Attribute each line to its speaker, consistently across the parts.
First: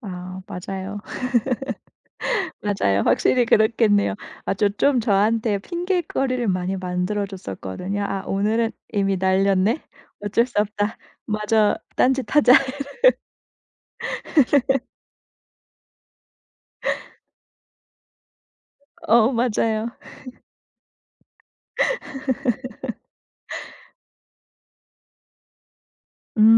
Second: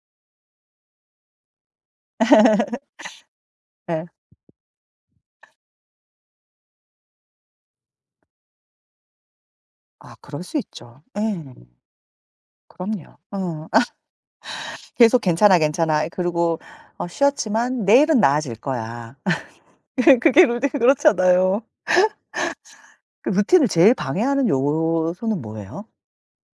Speaker 1: 아. 맞아요. 맞아요. 확실히
Speaker 2: 네.
Speaker 1: 그렇겠네요. 아 저 좀 저한테 핑계거리를 많이 만들어 줬었거든요. '아 오늘은 이미 날렸네.
Speaker 2: 아 그럴
Speaker 1: 어쩔 수
Speaker 2: 수
Speaker 1: 없다.
Speaker 2: 있죠. 예.
Speaker 1: 마저 딴짓하자.'
Speaker 2: 그럼요. 어 아. 계속 '괜찮아, 괜찮아.' 그리고 어 '쉬었지만 내일은 나아질거야.'
Speaker 1: 어 맞아요.
Speaker 2: 그게 [unintelligible] 그렇잖아요. 그 루틴을 제일 방해하는 요오소는 뭐에요?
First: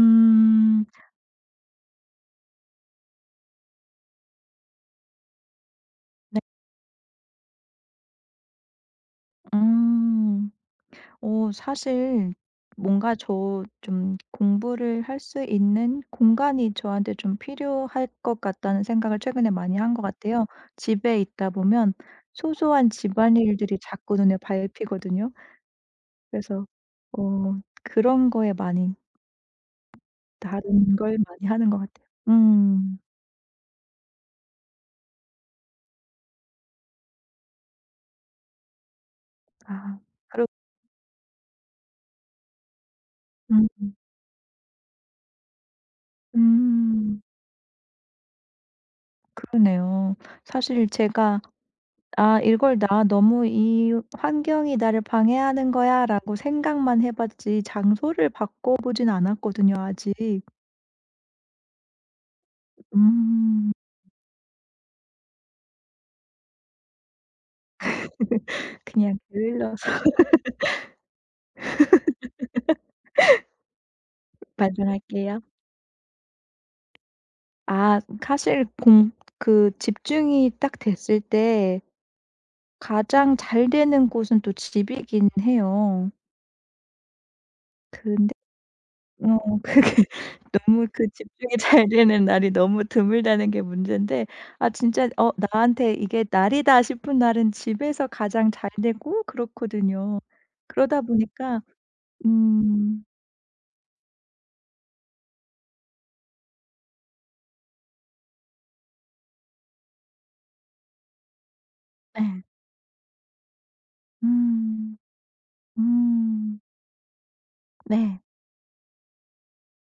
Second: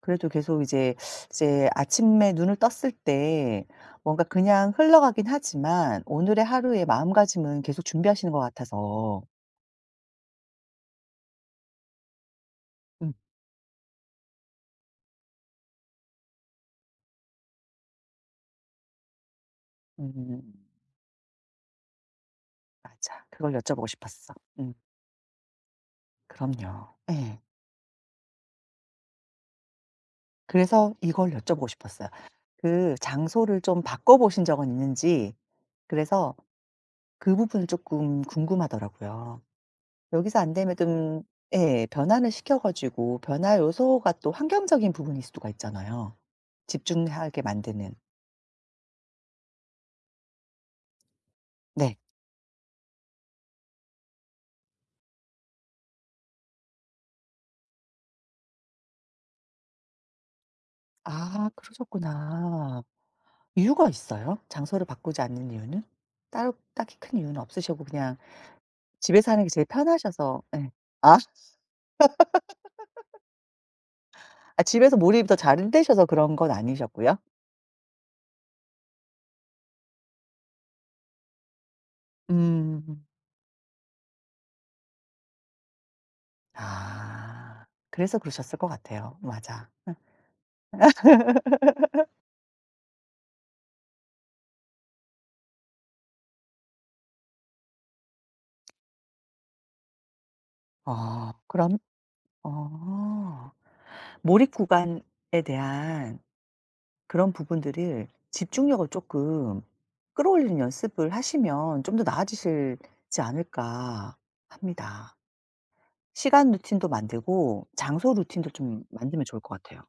Speaker 2: 그래도 계속 이제 이제 아침에 눈을 떴을 때 뭔가 그냥 흘러가긴 하지만
Speaker 1: 네.
Speaker 2: 오늘의 하루의 마음가짐은 계속 준비하시는 것 같아서.
Speaker 1: 음. 어 사실 뭔가
Speaker 2: 음.
Speaker 1: 저 좀 공부를 할 수 있는 공간이 저한테 좀 필요할 것 같다는 생각을 최근에 많이 한 거 같아요.
Speaker 2: 음.
Speaker 1: 집에 있다 보면 소소한
Speaker 2: 맞아. 그걸
Speaker 1: 집안일들이
Speaker 2: 여쭤보고
Speaker 1: 자꾸
Speaker 2: 싶었어.
Speaker 1: 눈에
Speaker 2: 음.
Speaker 1: 밟히거든요. 그래서
Speaker 2: 그럼요. 예.
Speaker 1: 어 그런 거에 많이
Speaker 2: 그래서
Speaker 1: 다른 걸
Speaker 2: 이걸
Speaker 1: 많이
Speaker 2: 여쭤보고
Speaker 1: 하는 것 같아요.
Speaker 2: 싶었어요. 그
Speaker 1: 음.
Speaker 2: 장소를 좀 바꿔보신 적은 있는지 그래서 그 부분은 쪼끔 궁금하더라고요.
Speaker 1: 아
Speaker 2: 여기서
Speaker 1: 그렇
Speaker 2: 안 되면 뜸 예. 변환을 시켜 가지고 변화
Speaker 1: 음.
Speaker 2: 요소가 또 환경적인 부분일 수가 있잖아요.
Speaker 1: 음.
Speaker 2: 집중하게 만드는.
Speaker 1: 그러네요. 사실 제가
Speaker 2: 네.
Speaker 1: '아 이걸 나 너무 이 환경이 나를 방해하는 거야.'라고 생각만 해 봤지 장소를 바꿔 보진 않았거든요 아직.
Speaker 2: 아. 그러셨구나.
Speaker 1: 음.
Speaker 2: 이유가 있어요? 장소를 바꾸지 않는 이유는? 따로 딱히 큰 이유는 없으셨고 그냥
Speaker 1: 그냥
Speaker 2: 집에서 하는 게 제일
Speaker 1: 게을러서.
Speaker 2: 편하셔서 예. 아. 아 집에서 몰입이 더
Speaker 1: 반성할게요.
Speaker 2: 잘 되셔서 그런 건 아니셨고요?
Speaker 1: 아. 사실 공 그 집중이 딱 됐을 때
Speaker 2: 음.
Speaker 1: 가장 잘 되는 곳은 또 집이기는 해요.
Speaker 2: 아. 그래서
Speaker 1: 근데
Speaker 2: 그러셨을 것 같아요.
Speaker 1: 어
Speaker 2: 맞아. 응.
Speaker 1: 그게 너무 그 집중이 잘 되는 날이 너무 드물다는 게 문젠데 아 진짜 어 '나한테 이게 날이다.' 싶은 날은 집에서 가장 잘 되고 그렇거든요. 그러다
Speaker 2: 어.
Speaker 1: 보니까
Speaker 2: 그럼
Speaker 1: 음.
Speaker 2: 어. 몰입 구간에 대한 그런 부분들을 집중력을 쪼끔 끌어올리는 연습을 하시면 좀 더
Speaker 1: 네.
Speaker 2: 나아지실지 않을까
Speaker 1: 음.
Speaker 2: 합니다. 시간
Speaker 1: 음.
Speaker 2: 루틴도 만들고 장소
Speaker 1: 네.
Speaker 2: 루틴도 좀 만들면 좋을 것 같아요.